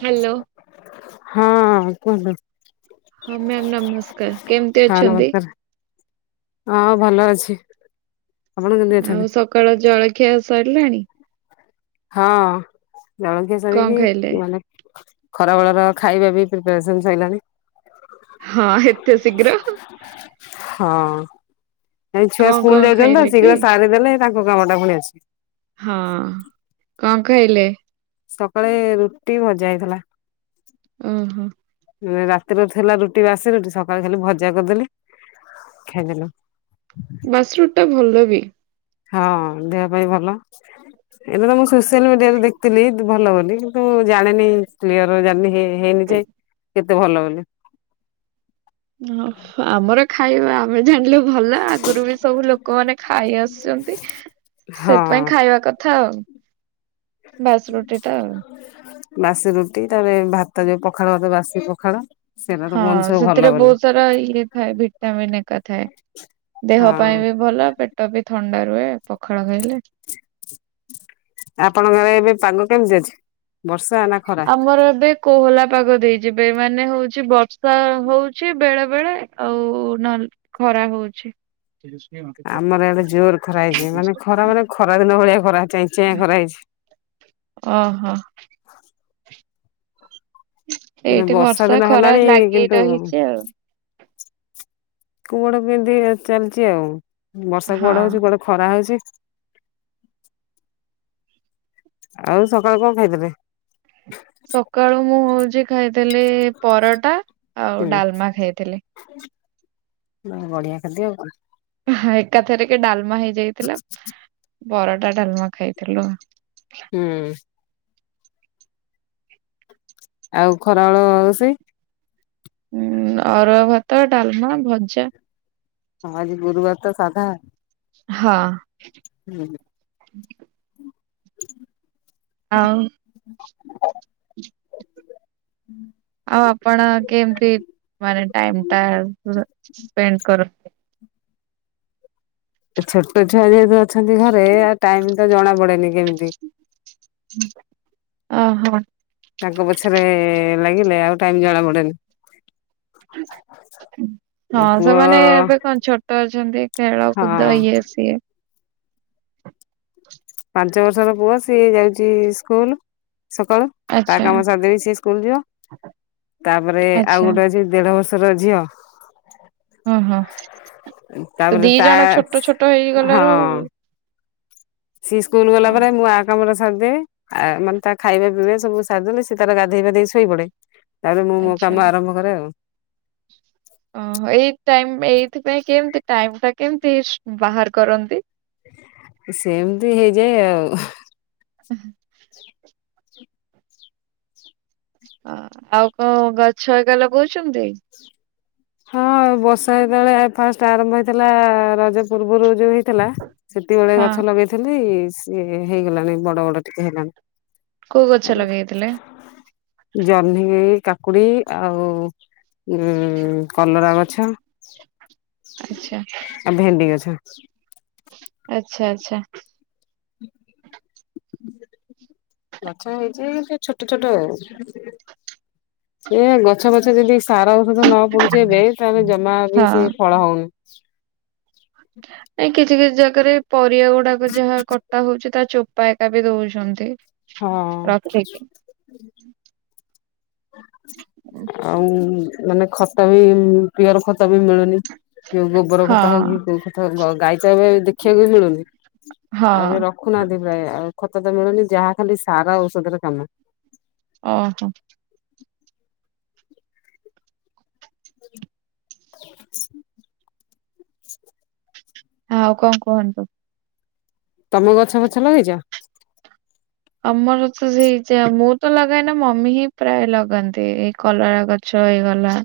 Hello ହଁ କୁହନ୍ତୁ। ହଁ ମ୍ୟାମ୍ ନମସ୍କାର କେମିତି ହଁ ଅଛନ୍ତି? ନମସ୍କାର ହଁ ଭଲ ଅଛି। ଛି। ଆଉ ସକାଳ ଜଳଖିଆ ସାରିଲାଣି? ହଁ ଜଳଖିଆ କଣ ଖାଇଲେ? ସରିକି ମାନେ ଖରାବେଳର ଖାଇବା ବି ପ୍ରିପେୟାରେସନ ସରିଲାଣି। ହଁ ଏତେ ଶୀଘ୍ର। ହଁ ଏ ଛୁଆ କଣ ସ୍କୁଲ କଣ ଯାଇଛନ୍ତି ତ ଖାଇଲେ କି? ଶୀଘ୍ର ସାରିଦେଲେ ତାଙ୍କ କାମ ଟା ଭୁଣି ଆସିବ। ହଁ। କଣ ଖାଇଲେ? ସକାଳେ ରୁଟି, ଭଜା ହେଇଥିଲା। ଓ ହୋ। ରାତିରେ ଥିଲା ରୁଟି ବାସି ରୁଟି ସକାଳେ ଖାଲି ଭଜା କରିଦେଲି ଖାଇଦେଲୁ। ବାସି ରୁୁଟି ଟା ଭଲ ବି। ହଁ ଦେହ ପାଇଁ ଭଲ। ଏଇଟା ତ ମୁଁ ସୋସିଆଲ ମିଡିଆରେ ଦେଖଥିଲି ଭଲ ବୋଲି କିନ୍ତୁ ଜଣିନି କ୍ଲିୟର ଜାନି ହେଇନି। କେତେ ଭଲ ବୋଲି। ଆମର ଖାଇବା ଆମେ। ଜାଣିଲେ ଭଲ ଆଗରୁ ବି ସବୁ ଲୋକମାନୋନ ଖାଇ ଆସୁଛନ୍ତି। ସେଥିପାଇଁ ହଁ ଖାଇବା କଥା ଆଉ। ବାସରୁଟି ଟା ଆଉ। ବାସି ରୁଟି ତାପରେ ଭାତ ତା ଯୋଉ ପଖାଳ ବାସି ପଖାଳ। ସେଇଟା ତ ହଁ କୁହନ୍ତି ସବୁ ଭଲ ସେଥିରେ ବୋଲି ବହୁତ ସାରା ଇଏ ଥାଏ ଭିଟଟାମିନ ଏକା ଥାଏ। ଦେହ ପାଇଁ ହଁ ବି ଭଲ ପେଟ ବି ଥଣ୍ଡା ରୁହେ ପଖାଳ। ଖାଇଲେ। ଆପଣଙ୍କ ଗାଁ ରେ ଏବେ ପାଗ କେମିତି ଅଛି। ବର୍ଷା ନା ଖରା? ଆମର ଏବେ କୋହଲା ପାଗ ଦେଇଛିିବେ ମାନେ ହଉଛି ବର୍ଷା ହଉଛି ବେଳେ ବେଳେ ଆଉ ନହଲେ ଖରା ହଉଛି। ଠିକ୍ ଅଛି। ଆମର ଆଡେ ଜୋର ଖରା ହେଇଛି ମାନେ ଖରା ମାନେ ଖରା ଦିନ ଭଳିଆ ଖରାଁଁ ଖରା ଚଇ ଚଇଆ ଖରା ହେଇଛି। ଏ ଏ ଅହ। ଏଇଠି ବର୍ଷା ଦିନ ଖରା ହେଲାଣି ଲାଗି କିନ୍ତୁ। ରହିଛି ଆଉ। କୁଆଡ଼େ କେମିତି ଚାଲିଛି ଆଉ। ବର୍ଷା କୁଆଡ଼େ ହଁ। ହଉଛି କୁଆଡ଼େ ଖରା ହଉଛି। ଆଉ ସକାଳୁ କଣ ଖାଇଥିଲେ। ସକାଳୁ ମୁଁ ହଉଛି ଖାଇଥିଲି ପରଟା। ଆଉ ହୁଁ ଡାଲମା ଖାଇଥିଲି। ବଢିଆ ଖାଦ୍ୟ ଆଉ କଣ। ଏକାଥରେ କି ଡ଼ାଲମା ହେଇଯାଇଥିଲା ପରଟା ଡ଼ାଲମା ଖାଇଥିଲୁ। ହୁଁ। ଆଉ ଖରାବେଳ ରୋଷେଇ। ହଁ ଅରୁଆ ଭାତ ଡାଲମା ଭଜା। ହଁ ଆଜି ଗୁରୁବାର ତ ସାଧା। ହଁ। ହୁଁ। ଆଉ [unintelligible] ଆଉ ଆପଣ କେମତି। ମାନେ ଟାଇମ ଟା ସ୍ପେଣ୍ଡ କରନ୍ତି। ଛୋଟ ଛୁଆ ଯେହେତୁ ଅଛନ୍ତି ଘରେ ଆ ଟାଇମ ତ ଜଣା ପଡ଼େନି କେମିତି। ଅହ। ତାଙ୍କ ପଛରେ ଲାଗିଲେ ଆଉ ଟାଇମ ଜଣା ପଡ଼େନି। ହ ହଁ ପୁଅ ସେମାନେ ଏବେ କଣ ଛୋଟ ଅଛନ୍ତି ଖେଳ ହଁ କୁଦ ଇଏ ସିଏ। ପାଞ୍ଚ ବର୍ଷର ପୁଅ ସିଏ ଯାଉଛି ସ୍କୁଲ। ସକାଳୁ ତା ଆଚ୍ଛା କାମ ସାରିଦେବି ସେ ସ୍କୁଲ ଯିବ ତାପରେ ଆଉ ଆଚ୍ଛା ଗୋଟେ ଅଛି ଦେଢ ବର୍ଷ। ର ଝିଅ। ହଁ ହଁ। ତ ତାପରେ ଦି ତା ଜଣ ଛୋଟ ଛୋଟ ହଁ ହେଇଗଲାରୁ। ସିଏ ସ୍କୁଲ ଗଲା ହଁ ପରେ ମୁଁ ଆ କାମରେ ମାନେ ତା ଖାଇବା ପିଇବା ସବୁ ସାରିଦ ଲେ ସେ ତାର ଗାଧୋଇପାଧେଇ ଶୋଇ ପଡ଼େ। ତାପରେ ମୁଁ ମୋ ଆଚ୍ଛା କାମ ଆରମ୍ଭ କରେ ଆଉ। ଓହୋ ଏଇ ଟାଇମ ଏଇଥିପାଇଁ କେମତି ଟାଇମ ଟା କେମିତି ବାହାର କରନ୍ତି। ସେମିତି ହେଇଯାଏ ଆଉ। ହ ହାଁ ଆଉ କୋଉ ଗଛ ହେକା ଲଗଉଛନ୍ତି? ହଁ ବର୍ଷା ଯେତେବଳେ ଫାଷ୍ଟ୍ ଆରମ୍ଭ ହେଇଥେଲା ରଜ ପୂର୍ବୁରୁ ଯୋଉ ହେଇ ଥେଲା ସେତିକିବେଳେ ହଁ ଗଛ ଲଗେଇଥେଲି ସିଏ ହେଇଗଲାଣି ବଡ଼ ବଡ଼ ଟିକେ ହେଲାଣି। କୋଉ ଗଛ ଲଗେଇଥିଲେ? ଜହ୍ନି କାକୁଡ଼ି ଆଉ ଉଁ କଲରା ଗଛ ଆଚ୍ଛା ଆଉ ଭେଣ୍ଡି ଗଛ ଆଚ୍ଛା ଆଚ୍ଛା। ମାଛ ହେଇଛି ସେ ଛୋଟ ଛୋଟ ଆଉ। ଏ ଗଛ ଫଛ ଯେଦି ସାର ଔଷଧ ନ ପଡୁଛି ଏବେ ତାହେଲେ ଜମା ବି ହଁ। ସିଏ ଫଳ ହଉନି। [unintelligible] ନାଇଁ କିଛି କିଛି ଜାଗାରେ ପରିବା ଗୁଡାକ ଯାହା କଟା ହଉଛି ତା ଚୋ ଚୋପାଟା ବି ଦଉଛନ୍ତି। ହଁ। ରଖିକି ଆଉ ମାନେ ଖତ ବି ପିଅର ଖ ଖତ ବି ମିଳୁନି ଯୋଉ ଗୋବର ହଁ ଖତ ହଉ କି ଯୋଉ ଖତ ହଉ ଗାଈ ଖତ ଏବେ ଦେଖିବାକୁ ବି ମିଳୁନି ହଁ ଆଉ ଏବେ ରଖୁନାହାନ୍ତି ପ୍ରାୟ ଆଉ। ଖତ ତ ମିଳୁନି ଯାହା ଖାଲି ସାର ଔଷଧରେ କାମ ଓ ହୋ। [unintelligible] ଆଉ କଣ କୁହନ୍ତୁ? ତମ ଗଛ ଫଛ ଲଗେଇଛ? ଆମର ତ ସେଇ ଯା ମୁଁ ତ ଲଗାଏନା ମମି ହିଁ ପ୍ରାୟ ଲଗାନ୍ତି ଏଇ କଲରା ଗଛ ହେଇଗଲା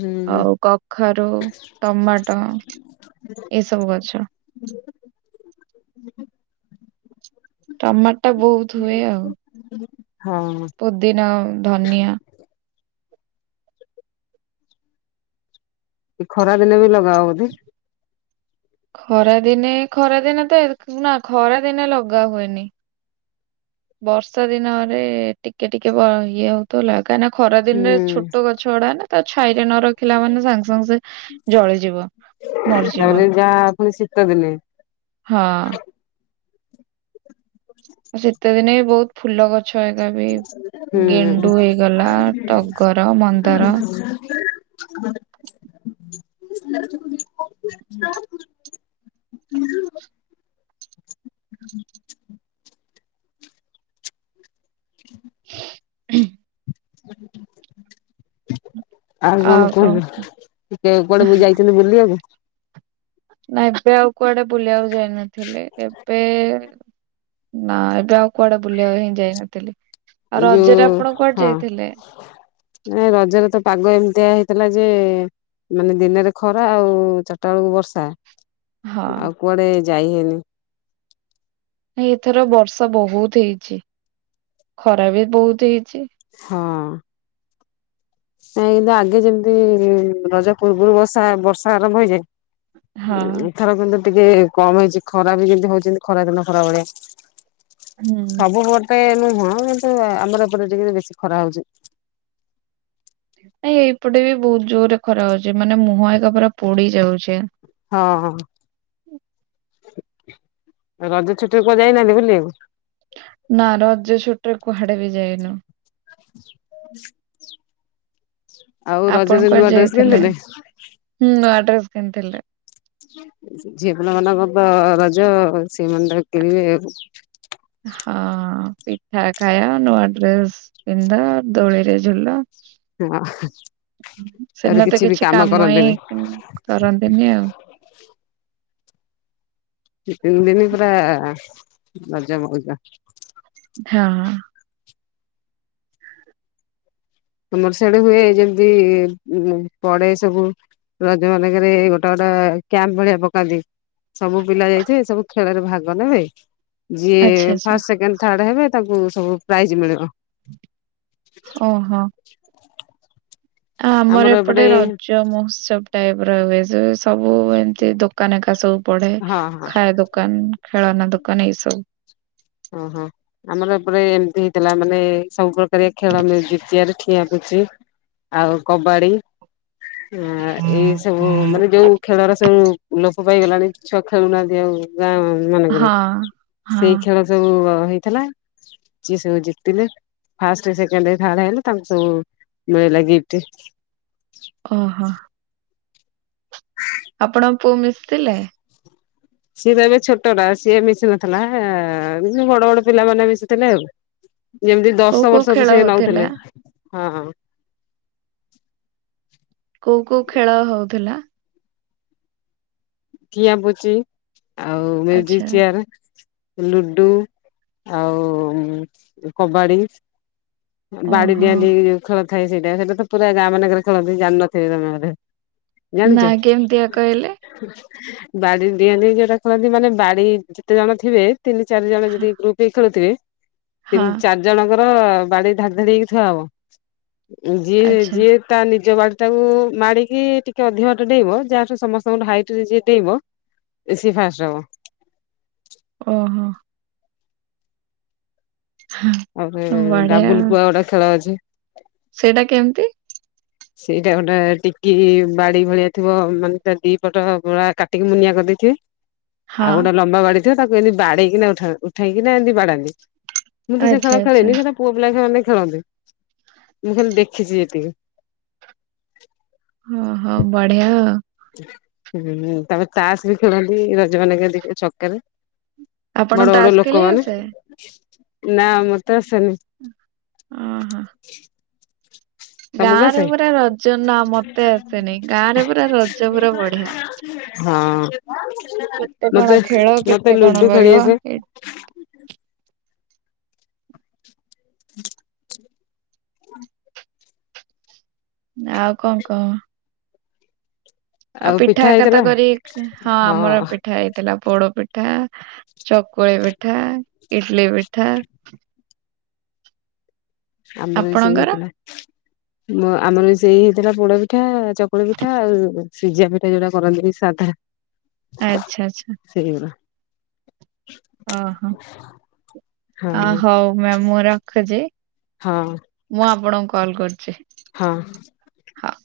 ହୁଁ ଆଉ କଖାରୁ ଟମାଟୋ ଏ ସବୁ ଗଛ। ହୁଁ। ଟମାଟା ବହୁତ ହୁଏ ଆଉ। ହଁ ପୁଦିନା ଧନିଆ ଏଇ ଖରା ଦିନେ ବି ଲଗାଅ ବୋଧେ? ଖରାଦିନେ ଖରାରେ ନାଗେ ନା ଖରା ଦିନେ ଲଗା ହୁଏନି। ବର୍ଷା ଦିନରେ ଟିକେ ଟିକେ ବ ଇଏ ହଉଥିବ ଲା କାହିଁନା ଖରା ହୁଁ ଦିନେ ଛୋଟ ଗଛ ଗୁଡାନା ତ ଛାଇରେ ନ ରଖିଲା ମାନେ ସାଙ୍ଗ ସାଙ୍ଗ ସେ ଜଳିଯିବ। ମରିଯିବ ତାପରେ ଯାହା ପୁଣି ଶୀତ ଦି ହଁ। ଶୀତ ଦିନେ ବହୁତ ଫୁଲ ଗ ହେଇଗଲା ଟଗର ମନ୍ଦାର ହୁଁ। [unintelligible] [unintelligible] ହୁଁ। [unintelligible] ଆଉ କଣ କୁହନ୍ତୁ ଟିକେ କହ କୁଆଡକୁ ଯାଇଛନ୍ତି ବୁଲିବାକୁ ନା ଏବେ ଆଉ କୁଆଡେ ବୁଲିବାକୁ ଯାଇନଥିଲେ ଏବେ ନା ଏବେ ଆଉ କୁଆଡେ ବୁଲିବା ପାଇଁ ଯାଇନଥିଲି। ଆଉ ଏଇ ଯୋଉ ରଜରେ ଆପଣ କୁଆଡେ ହଁ ଯାଇଥିଲେ? ମାନେ ରଜରେ ତ ପାଗ ଏମିତିଆ ହେଇ ଥିଲା ଯେ ମାନେ ଦିନେରେ ଖରା ଆଉ ଚାରଟା ବେଳକୁ ବର୍ଷା ହଁ ଆଉ କୁଆଡେ ଯାଇ ହେଇନି। ନାଇଁ ଏଥର ବର୍ଷା ବହୁତ ହେଇଛି ଖରା ବି ବହୁତ ହେଇ ହଁ। ନାଇଁ କିନ୍ତୁ ଆଗେ ଯେମିତି ରଜ ପୂର୍ବୁରୁ ବର୍ଷା ବର୍ଷା ଆରମ୍ଭ ହଁ ହେଇଯାଏ ଏଥର କିନ୍ତୁ ଟିକେ କମ ହେଇଛି ଖରା ବି ଯେମିତି ହଉଛନ୍ତି ଖରା ଦିନ ଖରା ଭଳିଆ। ହୁଁ ସବୁ ଗୋଟେ ନୁ ହଁ ମ ପରା ଆମର ଏପଟେ ଟିକେ ବେଶୀ ଖରା ହଉଚି। ନାଇଁ ଏଇପଟେ ବି ବହୁତ ଜୋରରେ ଖରା ହଉଚି ମାନେ ମୁହଁ ଏକା ପରା ପୋଡି ଯାଉଚି। ହଁ ହ। ରଜ ଛୁଟିରେ କୁଆଡେ ଯାଇନାହାନ୍ତି ବୁଲିଆକୁ? ନା ରଜ ଛୁଟିରେ କୁଆଡେ ବି ଯାଇନୁ। ହ ଆପଣ ନୂଆ କୁଆଡେ ଡ୍ରେସ ଯାଇଥିଲେ? କିଣିଥିଲେ? ନୂଆଡ୍ରେସ କିଣିଥିଲେ। ଝିଅ ପିଲା ମାନଙ୍କର ତ ରଜ ସେମାନେ ତାଙ୍କ କିଣିବେ। ହଁ ପିଠା ଖାଇଆ ନୂଆ ଡ୍ରେସ ପିନ୍ଧା ଦୋଳିରେ ଝୁଲ। ହଁ। ଆରେ ସେଦିନ ତ କିଛି ବି କାମ ହିଁ କରନ୍ତିନି। କରନ୍ତିନି ଆଉ ଦି ତିନି ଦିନି ପୁରା ମଜା ମଉଜ। ହଁ। ଆମର ସେଆଡେ ହୁଏ ଯେମିତି ଉଁ ପଡେ ସବୁ। ରଜ ମାନଙ୍କରେ ଏଇ ଗୋଟା ଗୋଟା କ୍ୟାମ୍ପ ଭଳିଆ ପକାନ୍ତି। ସବୁ ପିଲା ଯାଇଥିବେ ସବୁ ଖେଳ ରେ ଭାଗ ନେବେ। ଯିଏ ଆଚ୍ଛା ଆଚ୍ଛା ଫାଷ୍ଟ ସେକେଣ୍ଡ ଥାର୍ଡ ହେବେ ତାଙ୍କୁ ସବୁ ପ୍ରାଇଜ ମିଳିବ। ଓହୋ। [inaudible] ଆ ଆମର ଏପଟେ ରଜ ମହୋତ୍ସବ ଟାଇପ ର ହୁଏ ଯୋଉ- ସବୁ ଏମିତି ଦୋକାନ ଏକା ସବୁ ପଢେ ହଁ ହଁ ଖାଇଆ ଦୋକାନ ଖେଳନା ଦୋକାନ ଏଇ ସବୁ ଓହୋ। ଆମର ଏପରେ ଏମିତି ହେଇଥିଲା ମାନେ ସବୁ ପ୍ରକାରିଆ ଖେଳ ମ୍ୟୁଜିକ ଚେୟାର ଠିଆ ପୁଚି ଆଉ କବାଡି। ଆଁ ଆ ଏଇ ସବୁ ମାନେ ଯୋଉ ଖେଳର ସବୁ ଲୋପ ପ ପାଇ ଗଲାଣି। ଛୁଆ ଖେଳୁନାହାନ୍ତି ଆଉ ଗାଁ ମାନଙ୍କରେ ହଁ ହଁ ସେଇ ଖେଳ ସବୁ ବ ହେଇଥିଲା ଯିଏ ସବୁ ଜିତିଲେ ଫାଷ୍ଟ ସେକେଣ୍ଡେ ଥାର୍ଡ ହେଲେ ତାଙ୍କୁ ସବୁ ମିଳିଲା ଗିଫ୍ଟ। ଆପଣଙ୍କ ପୁଅ ମିଶିଥିଲେ? ସିଏ ତ ଏବେ ଛୋଟଟା ସିଏ ମିଶି ନଥିଲା ହେ ଏ ଉନଲି ବଡ ବଡ ପିଲାମାନେେ ମିଶିଥିଲେ ଆଉ। ଯେମିତି କୋଉ ଦଶ କୋଉ ବର୍ଷରୁ ଖେଳ ସିଏ ହଉଥିଲା ନଉଥିଲେ ହଁ। କୋଉ କୋଉ ଖେଳ ହଉଥିଲା? କିଆ ପୁଚି ଆଉ ମ୍ୟୁଜିକ ଆଚ୍ଛା ଚେୟାର। ଲୁଡୁ ଆଉ କବାଡ଼ି। ବାଡି ଓହୋ। ଡିଆଁ ଡିଇଁ ଖେଳ ଥାଏ ସେଇଟା ସେଇଟା ତ ପୁରା ଗାଁ ମାନଙ୍କରେ ଖେଳନ୍ତି ଜାଣିନଥିବେ ତମ ଘରେ। ନା ଜାଣିଚ? କେମିତିଆ କହିଲେ? ବାଡି ଡିଆଁ ଡିଇଁ ଯୋଉଟା ଖେଳନ୍ତି ମାନେ ବାଡି ଯେତେ ଜଣ ଥିବେ ତିନି ଚାରି ଜଣ ହଁ ଯଦି ଗ୍ରୁପ ହେଇ ଖେଳୁଥିବେ ତିନି ହଁ, ଚାରି ଜଣଙ୍କ କଁ ବାଡି ଧାଡି ଧାଡି ହେଇକି ଥୁଆହବ। ଯିଏ ଆଚ୍ଛା ଯିଏ ତା ନି ଜ ବାଡ଼ି ଟାକୁ ମାଡ଼ିକି ଟିକେ ଅଧିକ ବାଟ ଡେଇଁବ ଯାହାଠୁ ସମସ୍ତଙ୍କର ହାଇଟ୍ ଟି ଯିଏ ଡେଇଁବ ସିଏ ଫାଷ୍ଟ ହବ। ଓହୋ। ଆହୁରି ବଢିଆ ଡାବୁଲ ପୁଆ ଗୋଟା ଖେଳ ଅଛି। ସେଇଟା କେମିତି? ସେଇଟା ଗୋଟେ ଟିକି ବାଡି ଭଳିଆ ଥିବ ମାନେ ତା ଦି ପଟ ପୁରା କାଟିକି ମୁନିଆ କରି ଦେଇଥିବେ। ହଁ ଆଉ ଗୋଟା ଲମ୍ବା ବାଡିଥିବ ତାକୁ ଏମିତି ବାଡେଇକିନା ଉଠା ଉଠେଇକିନା ଏମିତି ବାଡାନ୍ତି। ମୁଁ ତ ସେ ଆଚ୍ଛା ଖେଳ ଆଚ୍ଛା ଖେଳିନି ସେଟା ପୁଅ ପିଲା ସେମାନେ ଖେଳନ୍ତି। ମୁଁ ଖାଲି ଦେଖିଛି ଯେତିକି। ଓ ହୋ ବଢିଆ। ହୁଁ ତାପରେ ତାଷ ବି ଖେଳନ୍ତି ରଜମାନଙ୍କେରେ ଦେଖିବ ଛକେରେ। ଆପଣ ବଡ ବଡ ତାସ ଖେଳି ଲୋକମାନେ ଆସେ? ନା ମତେ ଆସନି ଓହୋ ଗାଁ ରେ ପୁରା ରଜ ନା ମତେ ଆସନି ଗାଁରେ ପୁରା ରଜ ପୁରା ବଢିଆ ହଁ କେତେ କଣ ମତେ ଖେଳ କେତେ ମତେ କଣ ଲୁଡୁ ଖେଳି କରିବ ଆସେ। ଏ- ହ [inaudible] [inaudible] [inaudible] ଆଉ କଣ କହ। ଆଉ ପିଠା ଏକା ତ କରି ହଁ ଆମର ପିଠା ହେଇଥିଲା ପୋଡ ପିଠା। ପିଠା ଚକୁଳି ପିଠା ଇଡଲି ପିଠା ଆମର ବି ସେଇ ଆପଣଙ୍କର ହେଇଥିଲା। ଆମର ସେଇ ହେଇଥିଲା ପୋଡ ପିଠା ଚକୁଳି ପିଠା ଆଉ ସିଝା ପିଠା ଯୋଉଟା କରନ୍ତି ସାଧା ଆଚ୍ଛା ଆଚ୍ଛା। ସେଇଗୁରା ଓ ହୋ। ହ ହଁ ହଉ ମ୍ୟାାମ ମୁଁ ରଖୁଛି ହଁ ମୁଁ ଆପଣଙ୍କୁ କଲ କରୁଛି। ହଁ। ହଁ।